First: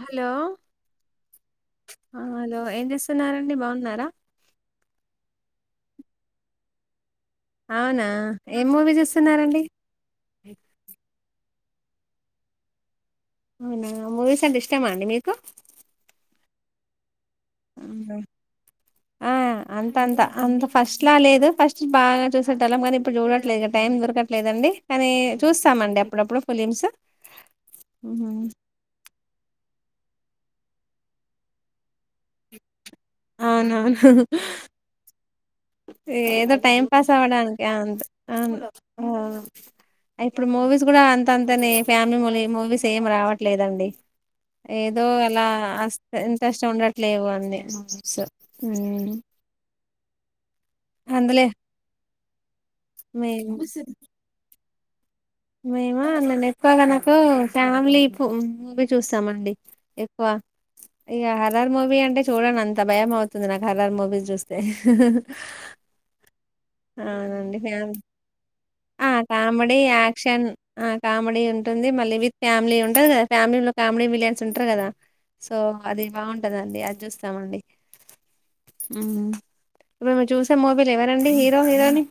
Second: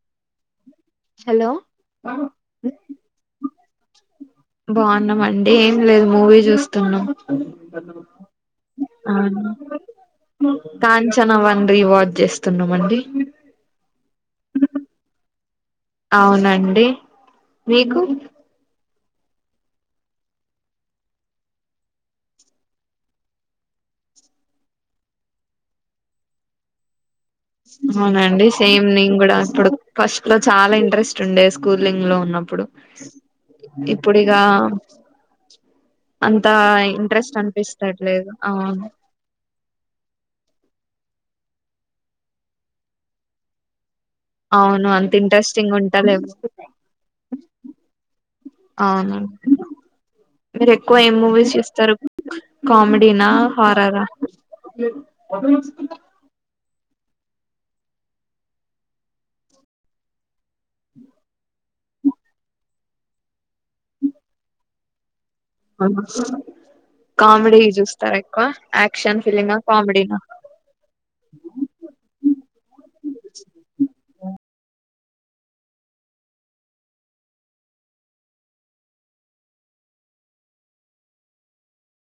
hello hello అ hello ఏం చేస్తున్నారండి బావున్నారా బావున్నాం అండి ఏం లేదు మూవీ చూస్తున్నం అవునా ఏం మూవీ చూస్తున్నారండి కాంచనా వన్ రీవాజ్ చేస్తున్నమండి అవునా మూవీస్ అంటె ఇష్టమా అండి మికు అవునండి మీకు ఆహ్ హ్ అంతంత అంత ఫస్ట్ లా లేదు ఫస్ట్ బాగా చూసేటొల్లం కానీ ఇప్పుడు చూడట్లేదు ఇగ టైం దొరకట్లేదండి కానీ చూస్తామండి అప్పుడప్పుడు ఫిలిమ్స్ అవున అండి సేమ్ నింగూడా ఇపుడు ఫస్ట్ లో చాలా ఇంట్రెస్ట్ ఉండే స్కూలింగ్ లో ఉన్నప్పుడు అవునవును ఇప్పుడిగా అ ఏదో టైం పాస్ అవ్వడానికి అంతె అనిపిస్తట్లేదు అన్ అవును అహ్ ఇప్పుడు మువీస్ గుడా అంత అంతనే ఫ్యామిలీ మూలి మువీస్ ఏం రావట్లేదండి అవును ఏదో అంత అలా ఇంట్రెస్టింగ్ అస్త్ ఉంటలేవు ఇంట్రెస్ట్ ఉండట్లేవు అండి మువిస్ ఉమ్ అవును మీరు ఎక్కువ ఎం మూవీస్ చుస్తరు కామెడీనా మేము హారరా మేమా అన్ననె క్కువగా నాకు ఫ్యామిలీ పు ఉమ్ మూవీ చూస్తామండి ఎక్కువ ఇగ హారర్ మూవీ అంటే చూడంనంత భయం అవుతుంది నాకు హారర్ మూవీస్ చూస్తే కామెడీ చూస్తారా ఎక్కువ హ్ యాక్షన్ ఫిలిమా కామెడీ కామెడీనా యాక్షన్ అహ్ కామెడీ ఉంటుంది మళ్ళీ విత్ ఫ్యామిలీ ఉంటది గదా ఫ్యామిలీ కామెడీ విలన్ స్ ఉంటరు గదా సొ అది బాగుంటదండి అది చూస్తామండి మ్ ఇపుడు మేరు చూసే మువిలో ఎవరండి హీర్ హీరో హీరోని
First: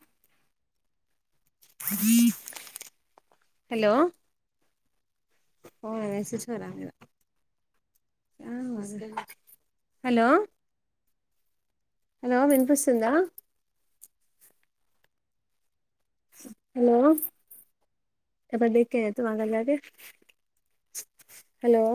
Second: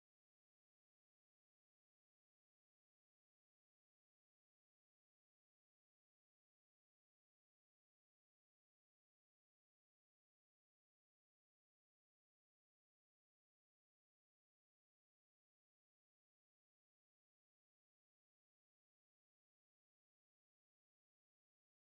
హలో ఆ వేసి వచ్చిన మీద హలో హలో వినిపిస్తుందా హలో హలో